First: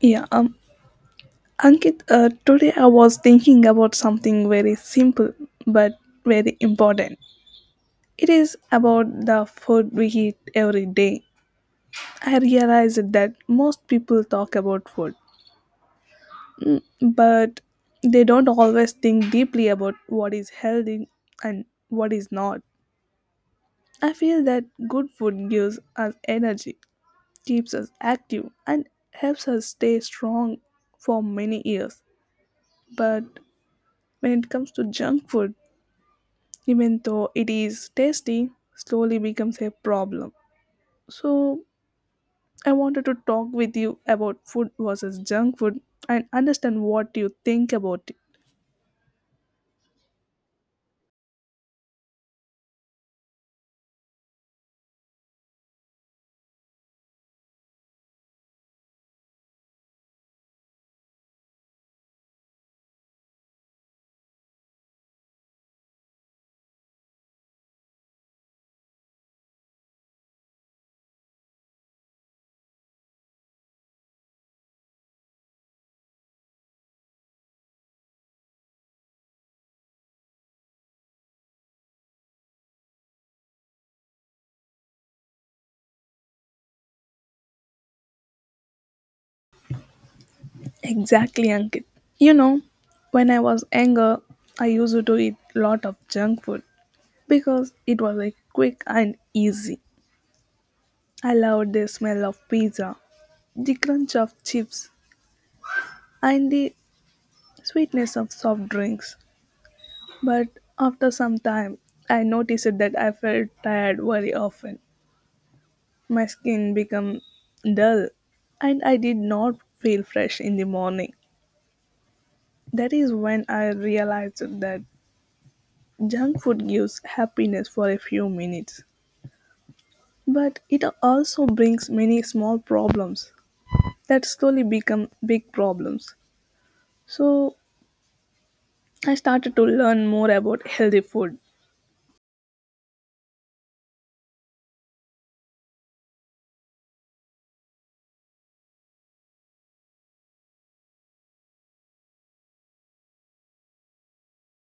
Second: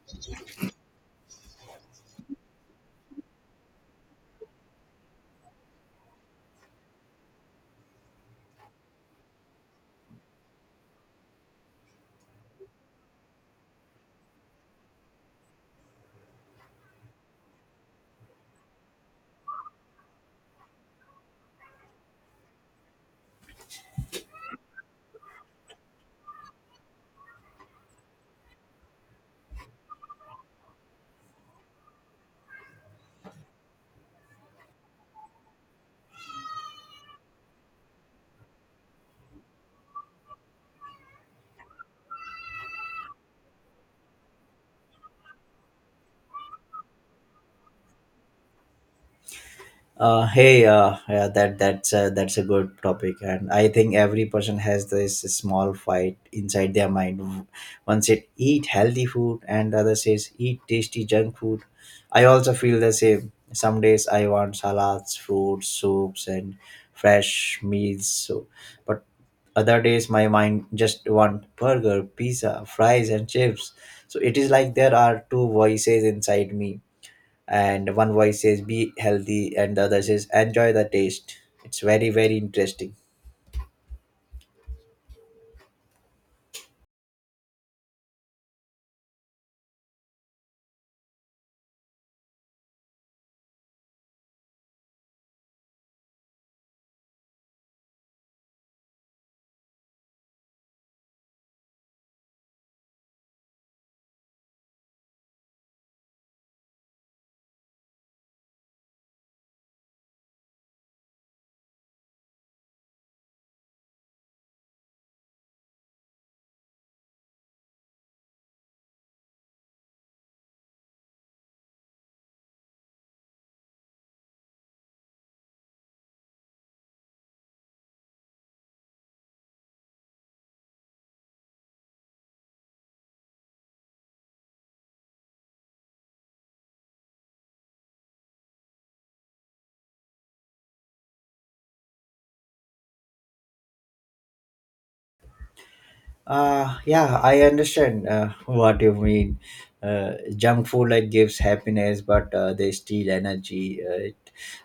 Yeah, um, Ankit, today I was thinking about something very simple but very important. It is about the food we eat every day. I realized that most people talk about food, but they don't always think deeply about what is healthy and what is not. I feel that good food gives us energy, keeps us active, and helps us stay strong for many years. But when it comes to junk food, even though it is tasty, slowly becomes a problem. So, I wanted to talk with you about food versus junk food and understand what you think about it. Hey, yeah, that's a good topic, and I think every person has this small fight inside their mind. One said eat healthy food, and the other says eat tasty junk food. I also feel the same. Some days I want salads, fruits, soups, and fresh meals. But other days my mind just want burger, pizza, fries, and chips. So it is like there are two voices inside me, and one voice says be healthy and the other says enjoy the taste. It's very very interesting. Exactly, Ankit. You know, when I was younger, I used to eat lot of junk food because it was like quick and easy. I loved the smell of pizza, the crunch of chips, and the sweetness of soft drinks. But after some time, I noticed that I felt tired very often. My skin became dull and I did not feel fresh in the morning. That is when I realized that junk food gives happiness for a few minutes, but it also brings many small problems that slowly become big problems. So I started to learn more about healthy food. Yeah, I understand what you mean. Junk food like gives happiness, but they steal energy.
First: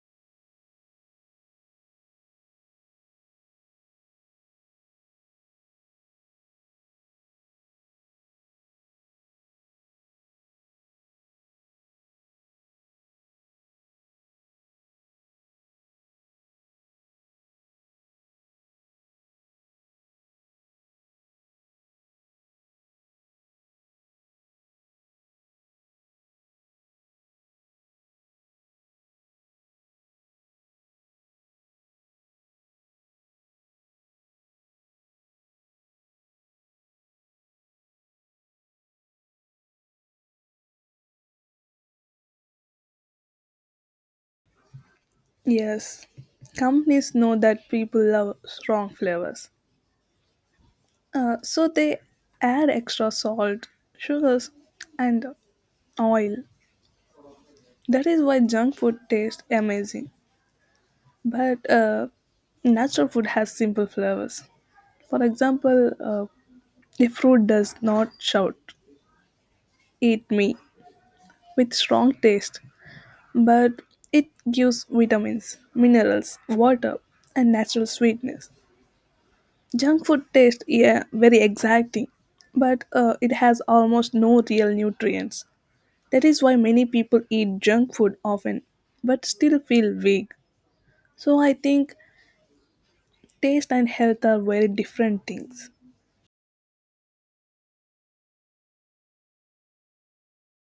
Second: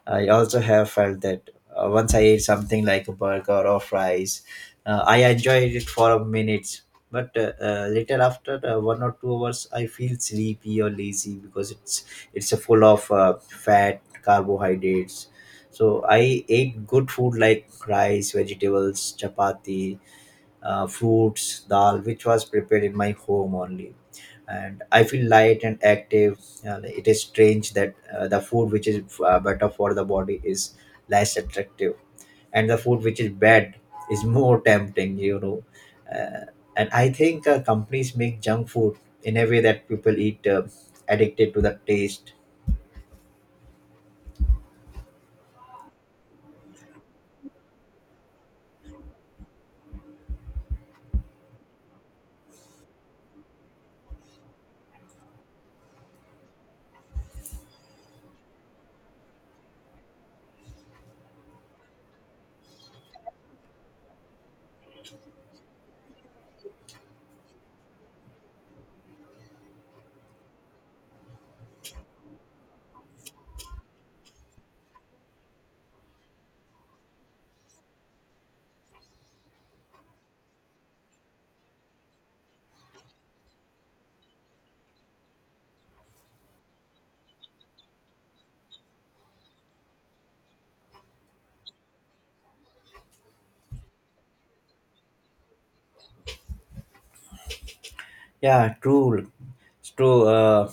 I also have felt that once I ate something like a burger or fries, I enjoyed it for a minute. But later, after 1 or 2 hours, I feel sleepy or lazy because it's a full of fat, carbohydrates. So I ate good food like rice, vegetables, chapati, fruits dal, which was prepared in my home only. And I feel light and active. It is strange that the food which is better for the body is less attractive, and the food which is bad is more tempting. uh, and I think companies make junk food in a way that people eat addicted to the taste. Yes, companies know that people love strong flavors, so they add extra salt, sugars, and oil. That is why junk food tastes amazing. But natural food has simple flavors. For example, a fruit does not shout, eat me, with strong taste, but it gives vitamins, minerals, water, and natural sweetness. Junk food tastes yeah, very exacting, but it has almost no real nutrients. That is why many people eat junk food often but still feel weak. So I think taste and health are very different things. Yeah, true. It's true. Uh,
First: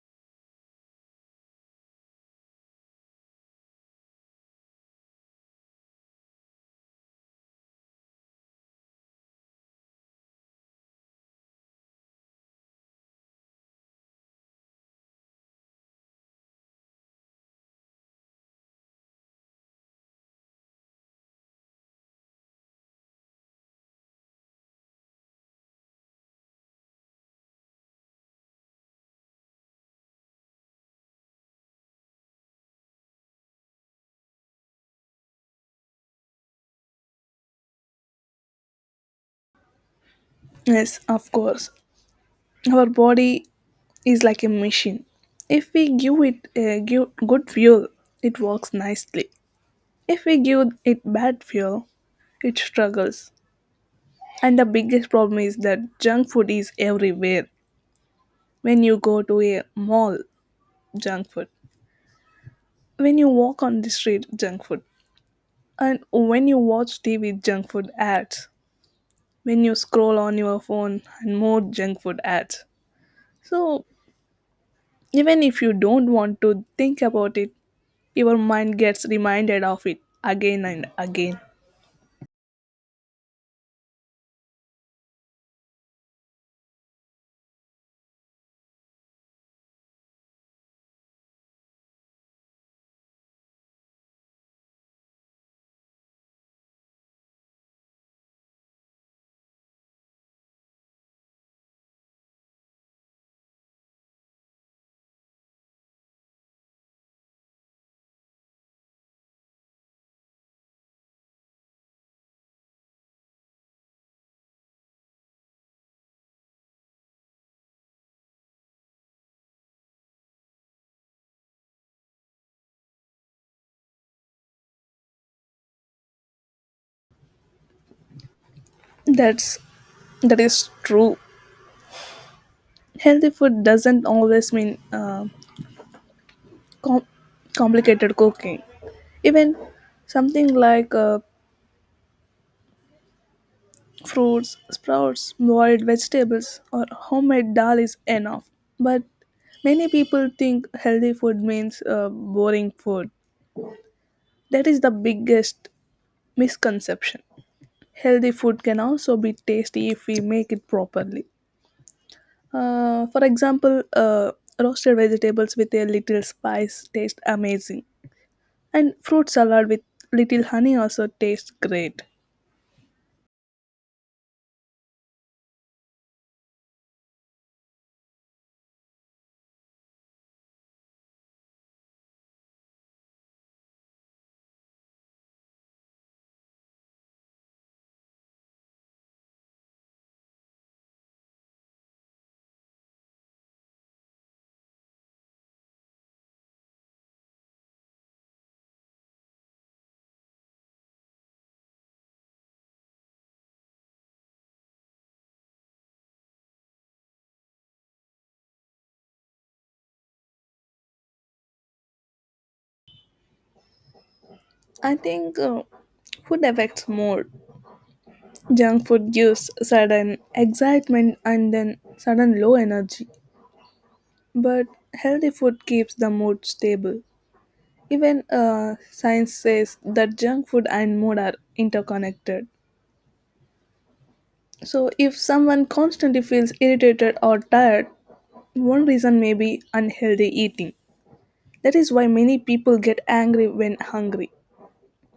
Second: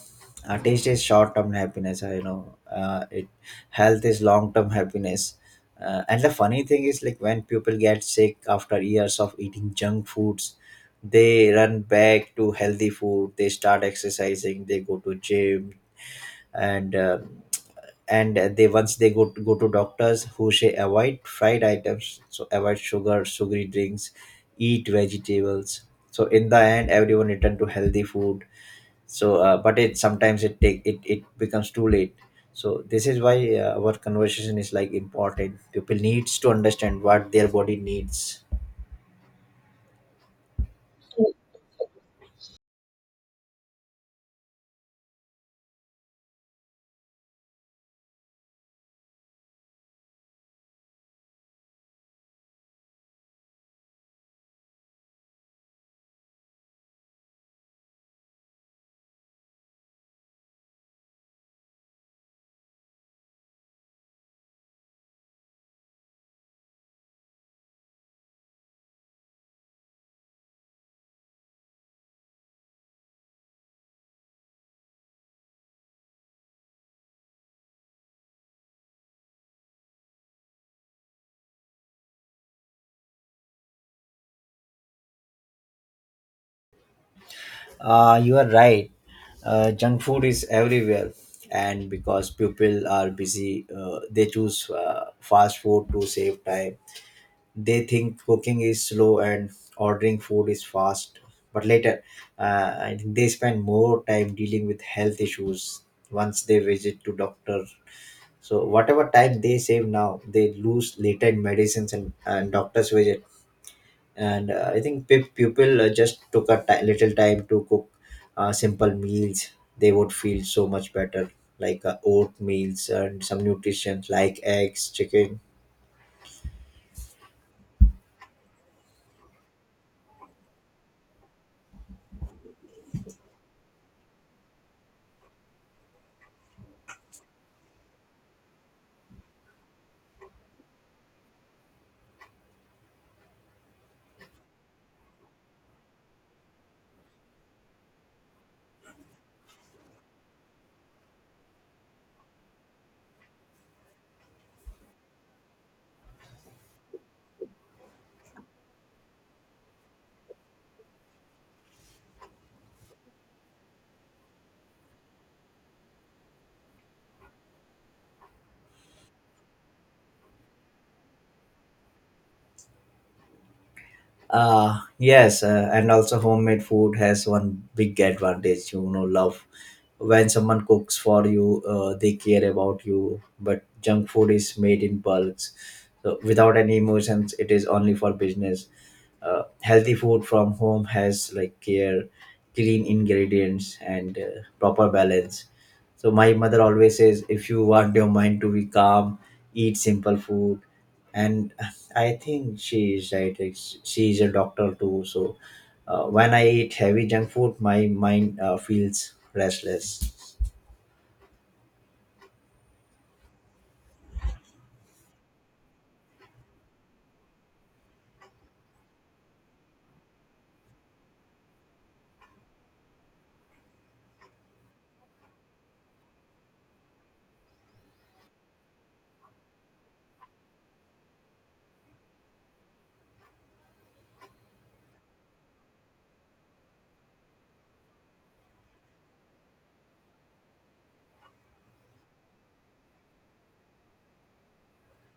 uh, Taste is short-term happiness. I know. It Health is long-term happiness. And the funny thing is, like when people get sick after years of eating junk foods, they run back to healthy food. They start exercising. They go to gym, and uh, and they once they go to doctors who say avoid fried items, so avoid sugar, sugary drinks, eat vegetables. So in the end, everyone return to healthy food. But it sometimes it take it, it becomes too late. So this is why our conversation is like important. People needs to understand what their body needs. Yes, of course. Our body is like a machine. If we give it a give good fuel, it works nicely. If we give it bad fuel, it struggles. And the biggest problem is that junk food is everywhere. When you go to a mall, junk food. When you walk on the street, junk food. And when you watch TV, junk food ads. When you scroll on your phone, and more junk food ads. So even if you don't want to think about it, your mind gets reminded of it again and again. You are right. Junk food is everywhere, and because people are busy, they choose fast food to save time. They think cooking is slow and ordering food is fast, but later I think they spend more time dealing with health issues once they visit to doctor. So whatever time they save now they lose later in medicines and doctor's visit. And I think people just took a little time to cook simple meals, they would feel so much better, like oat meals and some nutrition like eggs chicken. That's that is true. Healthy food doesn't always mean com- complicated cooking. Even something like fruits, sprouts, boiled vegetables, or homemade dal is enough. But many people think healthy food means boring food. That is the biggest misconception. Healthy food can also be tasty if we make it properly. For example, roasted vegetables with a little spice taste amazing, and fruit salad with little honey also tastes great. Yes, and also homemade food has one big advantage. You know, love when someone cooks for you, they care about you. But junk food is made in bulks, so without any emotions, it is only for business. Healthy food from home has like care, clean ingredients, and proper balance. So my mother always says, if you want your mind to be calm, eat simple food, and I think she is right. She is a doctor too. So when I eat heavy junk food, my mind feels restless. I think food affects mood. Junk food gives sudden excitement and then sudden low energy, but healthy food keeps the mood stable. Even science says that junk food and mood are interconnected. So, if someone constantly feels irritated or tired, one reason may be unhealthy eating. That is why many people get angry when hungry.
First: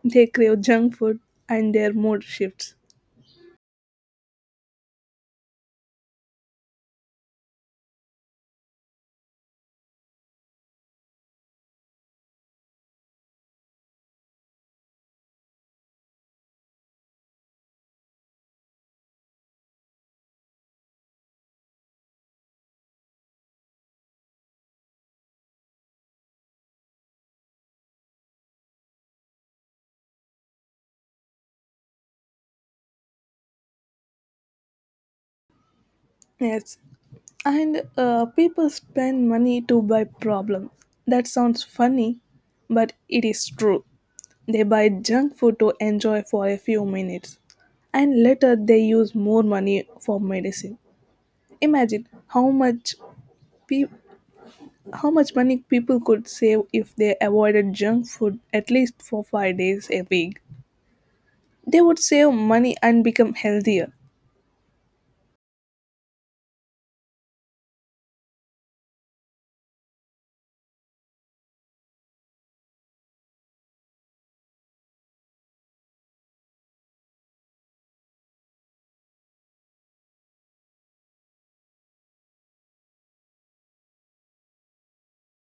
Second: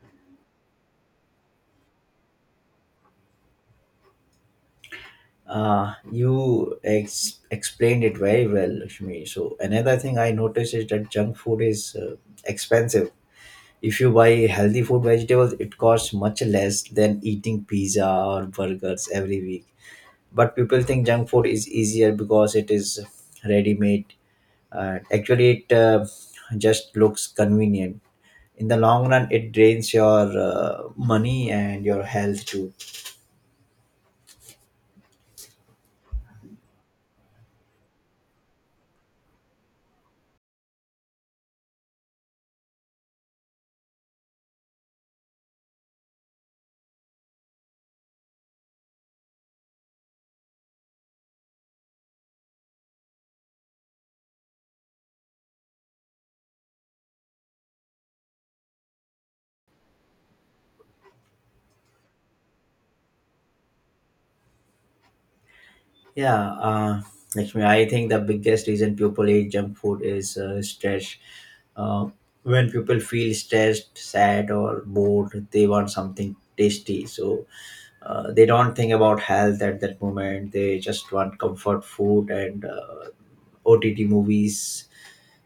They crave junk food and their mood shifts. You explained it very well, Lakshmi. So another thing I noticed is that junk food is expensive. If you buy healthy food, vegetables, it costs much less than eating pizza or burgers every week. But people think junk food is easier because it is ready made. Actually, it just looks convenient. In the long run it drains your money and your health too. Yes, and people spend money to buy problems. That sounds funny, but it is true. They buy junk food to enjoy for a few minutes, and later they use more money for medicine. Imagine how much pe- how much money people could save if they avoided junk food at least for 5 days a week. They would save money and become healthier. yeah uh, Lakshmi, I think the biggest reason people eat junk food is stress. uh, when people feel stressed sad or bored they want something tasty, so they don't think about health at that moment. They just want comfort food and ott movies.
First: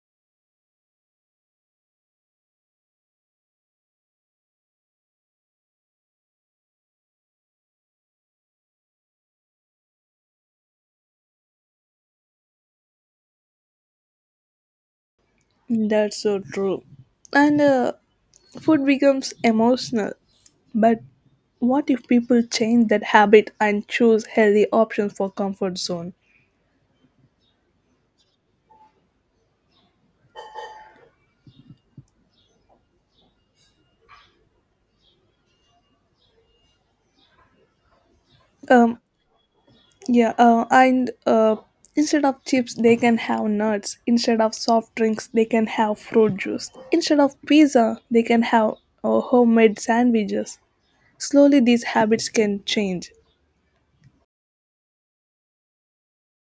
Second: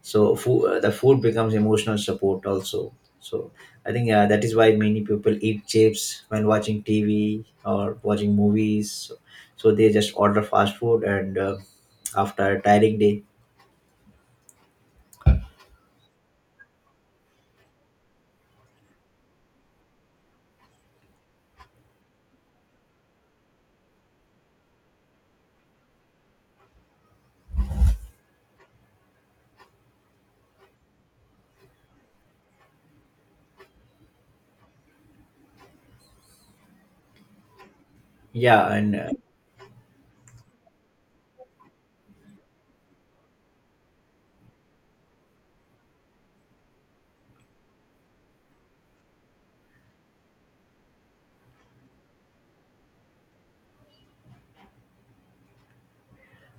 So the food becomes emotional support also. So I think yeah, that is why many people eat chips when watching tv or watching movies, so so they just order fast food and after a tiring day. That's so true. And food becomes emotional. But what if people change that habit and choose healthy options for comfort zone? yeah and Um, uh, yeah, and Instead of chips, they can have nuts. Instead of soft drinks, they can have fruit juice. Instead of pizza, they can have homemade sandwiches. Slowly, these habits can change.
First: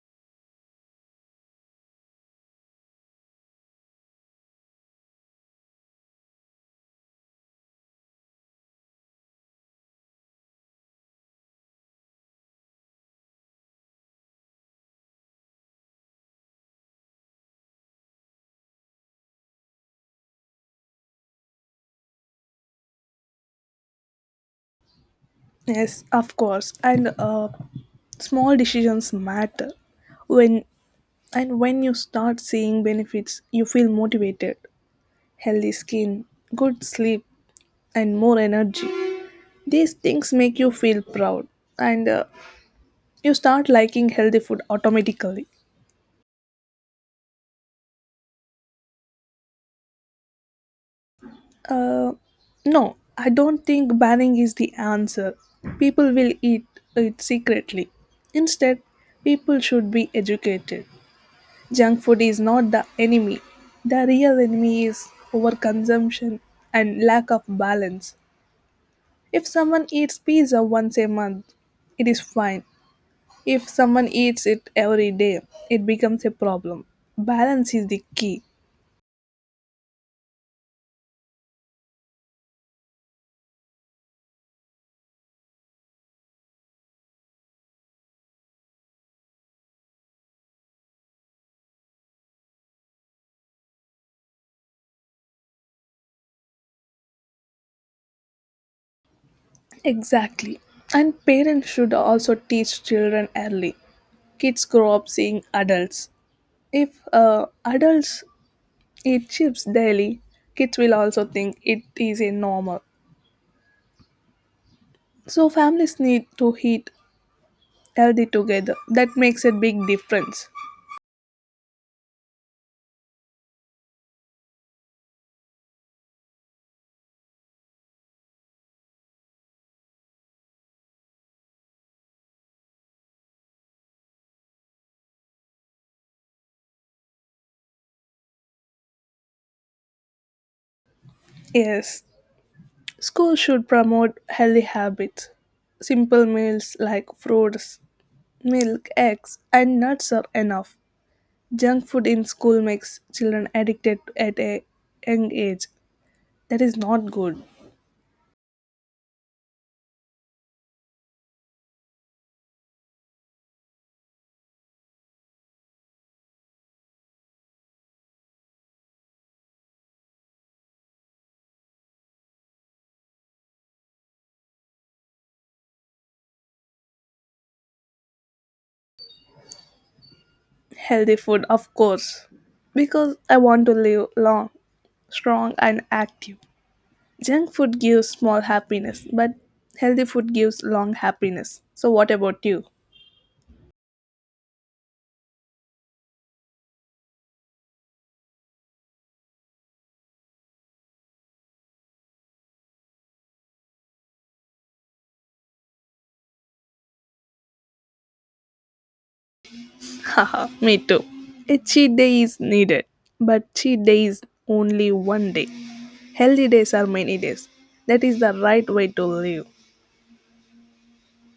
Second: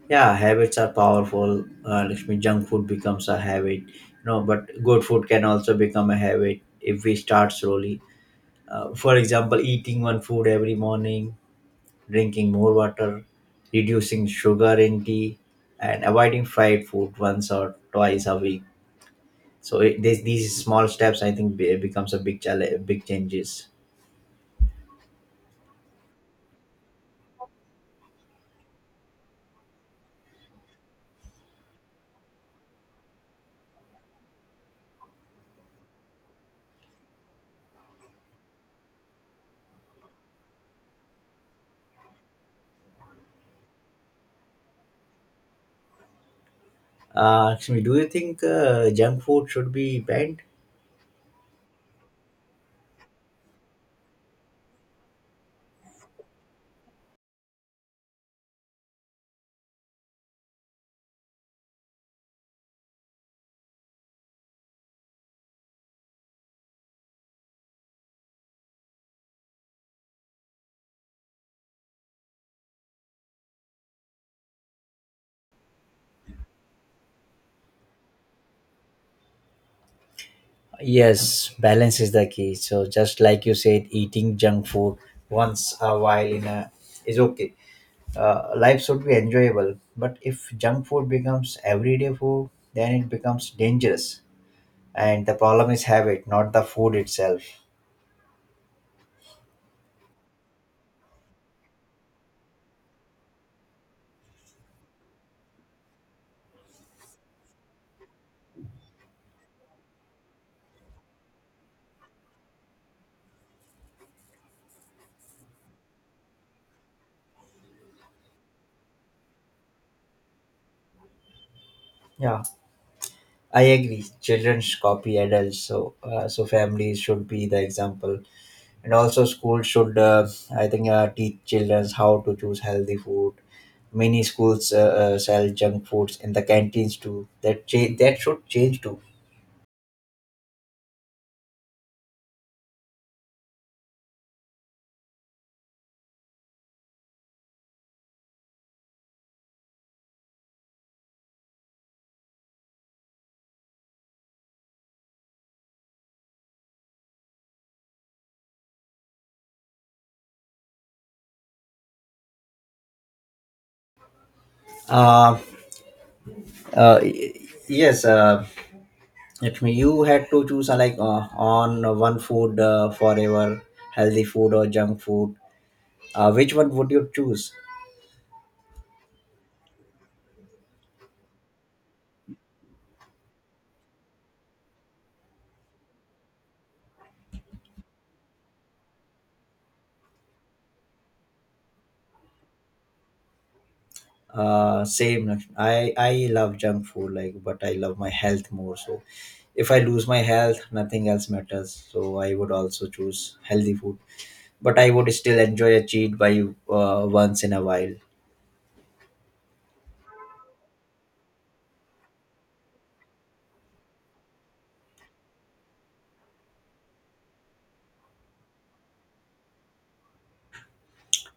yeah habits are powerful. Lakshmi, junk food becomes a habit you know, but good food can also become a habit if we start slowly. For example eating one food every morning, drinking more water, reducing sugar in tea, and avoiding fried food once or twice a week. So these small steps, I think, becomes a big challenge, big changes. Yes, of course, and small decisions matter. When and when you start seeing benefits, you feel motivated. Healthy skin, good sleep, and more energy. These things make you feel proud and you start liking healthy food automatically. Excuse me, do you think junk food should be banned? Uh, no, I don't think banning is the answer. People will eat it secretly. Instead, people should be educated. Junk food is not the enemy. The real enemy is overconsumption and lack of balance. If someone eats pizza once a month, it is fine. If someone eats it every day, it becomes a problem. Balance is the key. Yes, balance is the key. So just like you said, eating junk food once a while in a is okay. Life should be enjoyable, but if junk food becomes everyday food, then it becomes dangerous. And the problem is habit not the food itself. Exactly. And parents should also teach children early. Kids grow up seeing adults. If adults eat chips daily, kids will also think it is a normal. So families need to eat healthy together. That makes a big difference. Yeah, I agree children copy adults, so so families should be the example. And also schools should I think teach children how to choose healthy food. Many schools sell junk foods in the canteens too. That change that should change too. Yes, schools should promote healthy habits. Simple meals like fruits, milk, eggs, and nuts are enough. Junk food in school makes children addicted at a young age. That is not good. uh, uh, y- yes, it may you had to choose like on one food forever, healthy food or junk food, which one would you choose? Healthy food, of course, because I want to live long, strong, and active. Junk food gives small happiness, but healthy food gives long happiness. So, what about you? Same. Lakshmi. I love junk food, like, but I love my health more. So if I lose my health, nothing else matters. So I would also choose healthy food, but I would still enjoy a cheat by once in a while. Haha, me too. A cheat day is needed, but cheat day is only one day. Healthy days are many days. That is the right way to live.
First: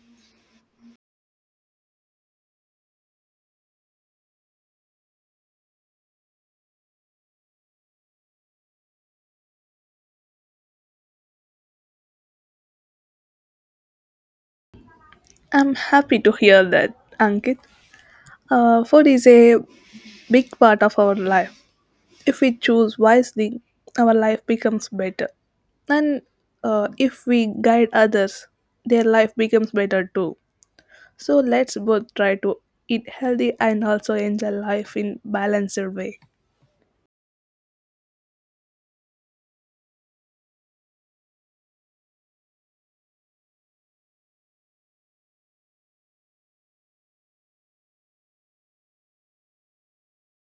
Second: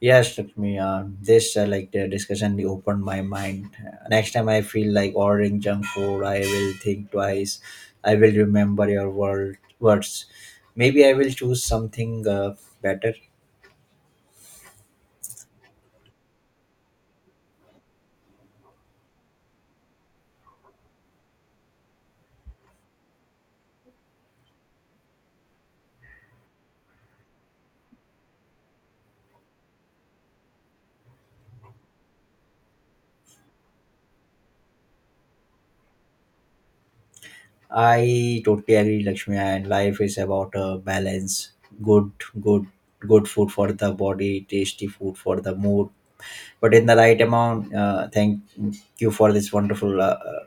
Yes, Lakshmi. This like the discussion opened my mind. Next time I feel like ordering junk food, I will think twice. I will remember your word, words. Maybe I will choose something better. I'm happy to hear that, Ankit. Food is a big part of our life. If we choose wisely, our life becomes better. And if we guide others, their life becomes better too. So let's both try to eat healthy and also enjoy life in balanced way. I totally agree, Lakshmi. And life is about a balance. Good, good, good food for the body, tasty food for the mood, but in the right amount. Thank you for this wonderful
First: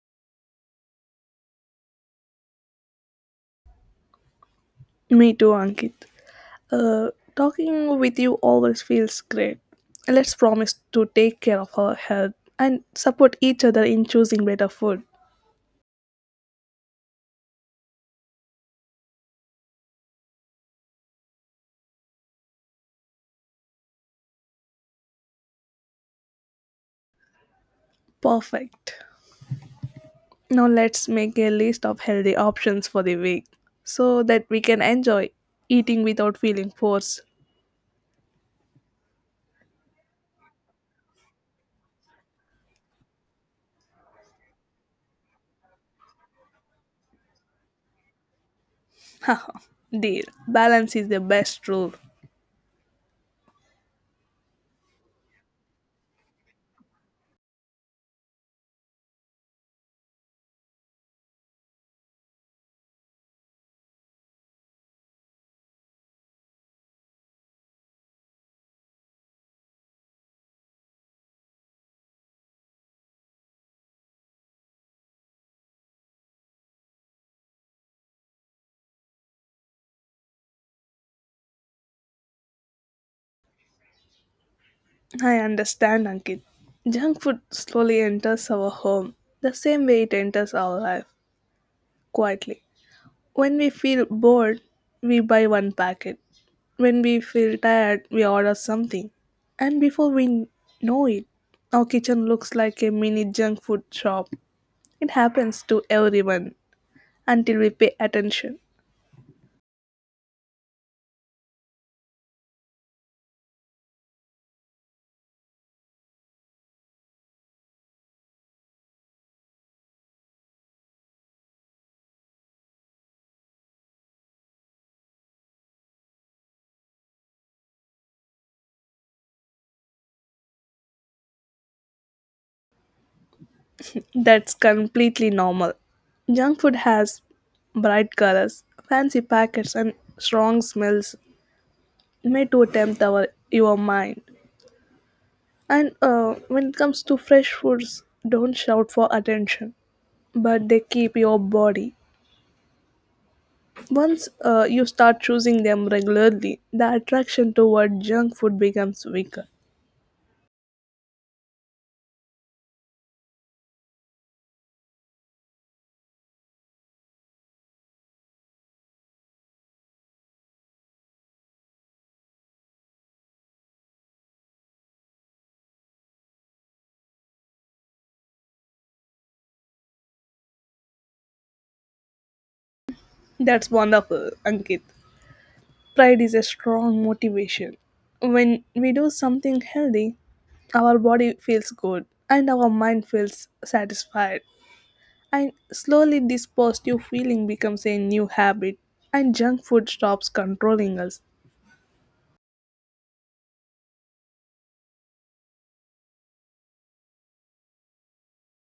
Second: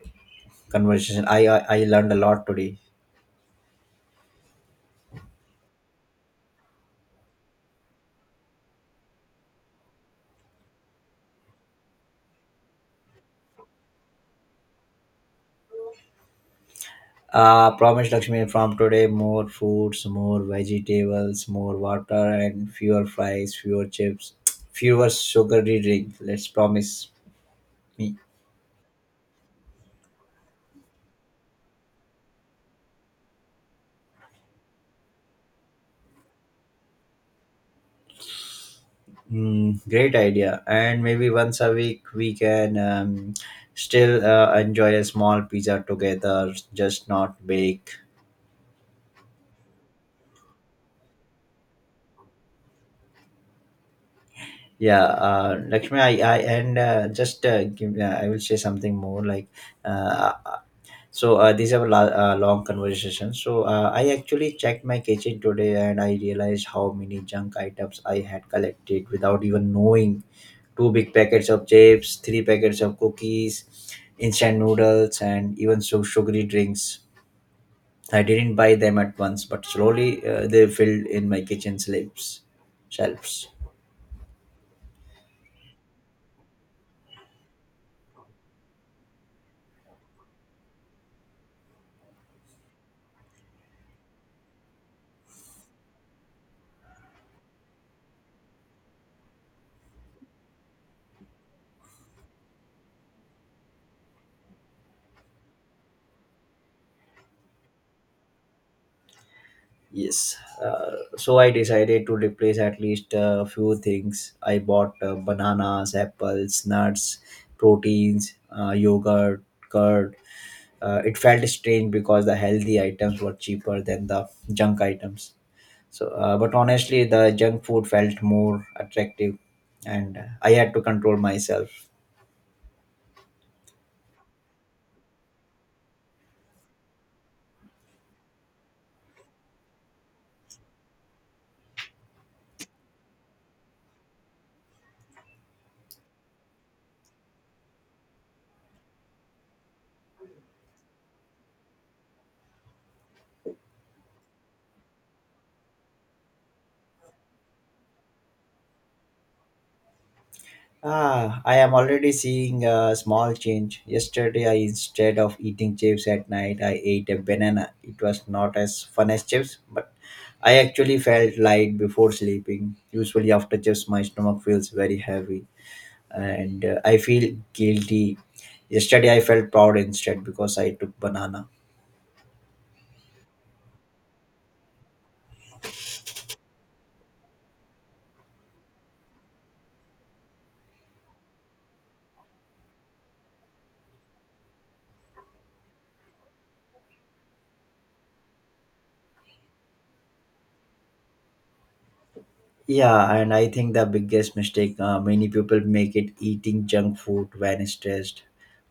conversation. I learned a lot today. Me too, Ankit. Uh, Talking with you always feels great. Let's promise to take care of our health and support each other in choosing better food. Promise, Lakshmi, from today more fruits, more vegetables, more water, and fewer fries, fewer chips, fewer sugary drink. Let's promise me. Perfect. Now let's make a list of healthy options for the week so that we can enjoy eating without feeling forced. Mm, great idea. And maybe once a week we can still enjoy a small pizza together, just not bake. Haha, deal. Balance is the best rule. Yeah, Lakshmi, I and just give, I will say something more like uh, these are long conversations. So I actually checked my kitchen today and I realized how many junk items I had collected without even knowing, two big packets of chips, three packets of cookies, instant noodles, and even so sugary drinks. I didn't buy them at once, but slowly they filled in my kitchen slips, shelves. I understand, Ankit. Junk food slowly enters our home the same way it enters our life, quietly. When we feel bored, we buy one packet. When we feel tired, we order something. And before we know it, our kitchen looks like a mini junk food shop. It happens to everyone until we pay attention. Yes. Uh, so I decided to replace at least a few things. I bought bananas, apples, nuts, proteins, yogurt, curd. It felt strange because the healthy items were cheaper than the junk items. But honestly, the junk food felt more attractive, and I had to control myself. That's completely normal. Junk food has bright colors, fancy packets, and strong smells made to tempt our your mind. And when it comes to fresh foods, don't shout for attention, but they keep your body. Once you start choosing them regularly, the attraction toward junk food becomes weaker. Ah, I am already seeing a small change. Yesterday, I instead of eating chips at night, I ate a banana. It was not as fun as chips, but I actually felt light before sleeping. Usually, after chips, my stomach feels very heavy, and I feel guilty. Yesterday, I felt proud instead because I took banana. That's wonderful, Ankit. Pride is a strong motivation. When we do something healthy, our body feels good and our mind feels satisfied. And slowly, this positive feeling becomes a new habit, and junk food stops controlling us. Yeah, and I think the biggest mistake many people make it eating junk food when stressed,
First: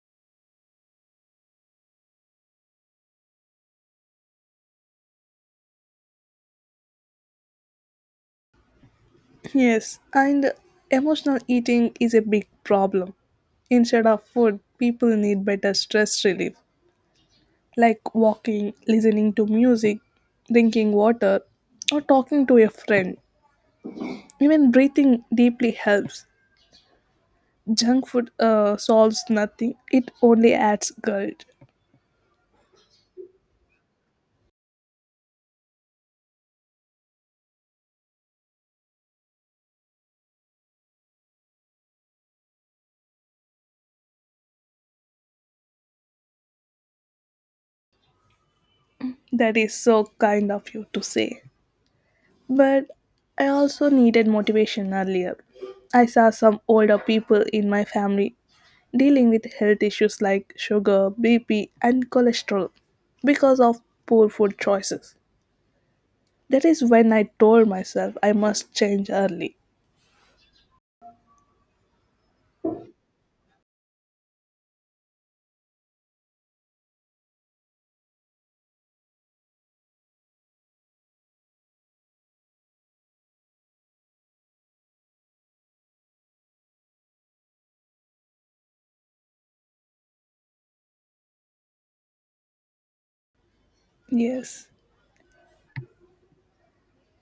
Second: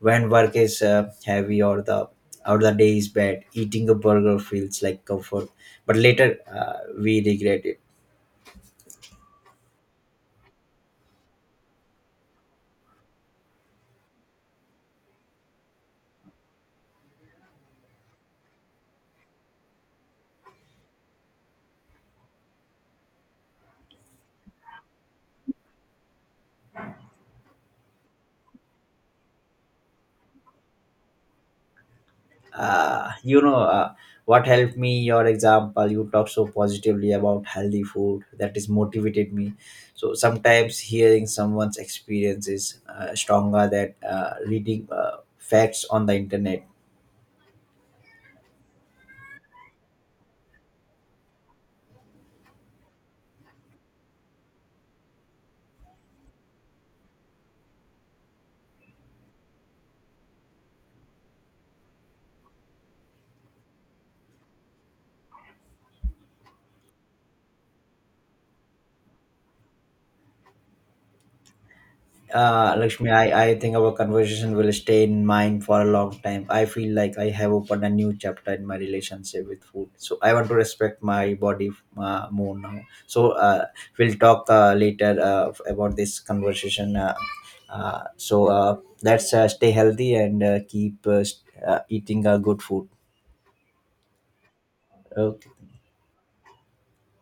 when work is heavy or the day is bad. Eating a burger feels like comfort, but later we regret it. Yes, and emotional eating is a big problem. Instead of food, people need better stress relief, like walking, listening to music, drinking water, or talking to a friend. Even breathing deeply helps. Junk food solves nothing. It only adds guilt. You know, what helped me? Your example. You talk so positively about healthy food that is motivated me. So sometimes hearing someone's experience is stronger than reading facts on the internet. That is so kind of you to say, but I also needed motivation earlier. I saw some older people in my family dealing with health issues like sugar, BP, and cholesterol because of poor food choices. That is when I told myself I must change early. Lakshmi, I think our conversation will stay in mind for a long time. I feel like I have opened a new chapter in my relationship with food. So I want to respect my body more now. So we'll talk later about this conversation. Uh, so uh, let's stay healthy and keep eating good food. Yes. Okay.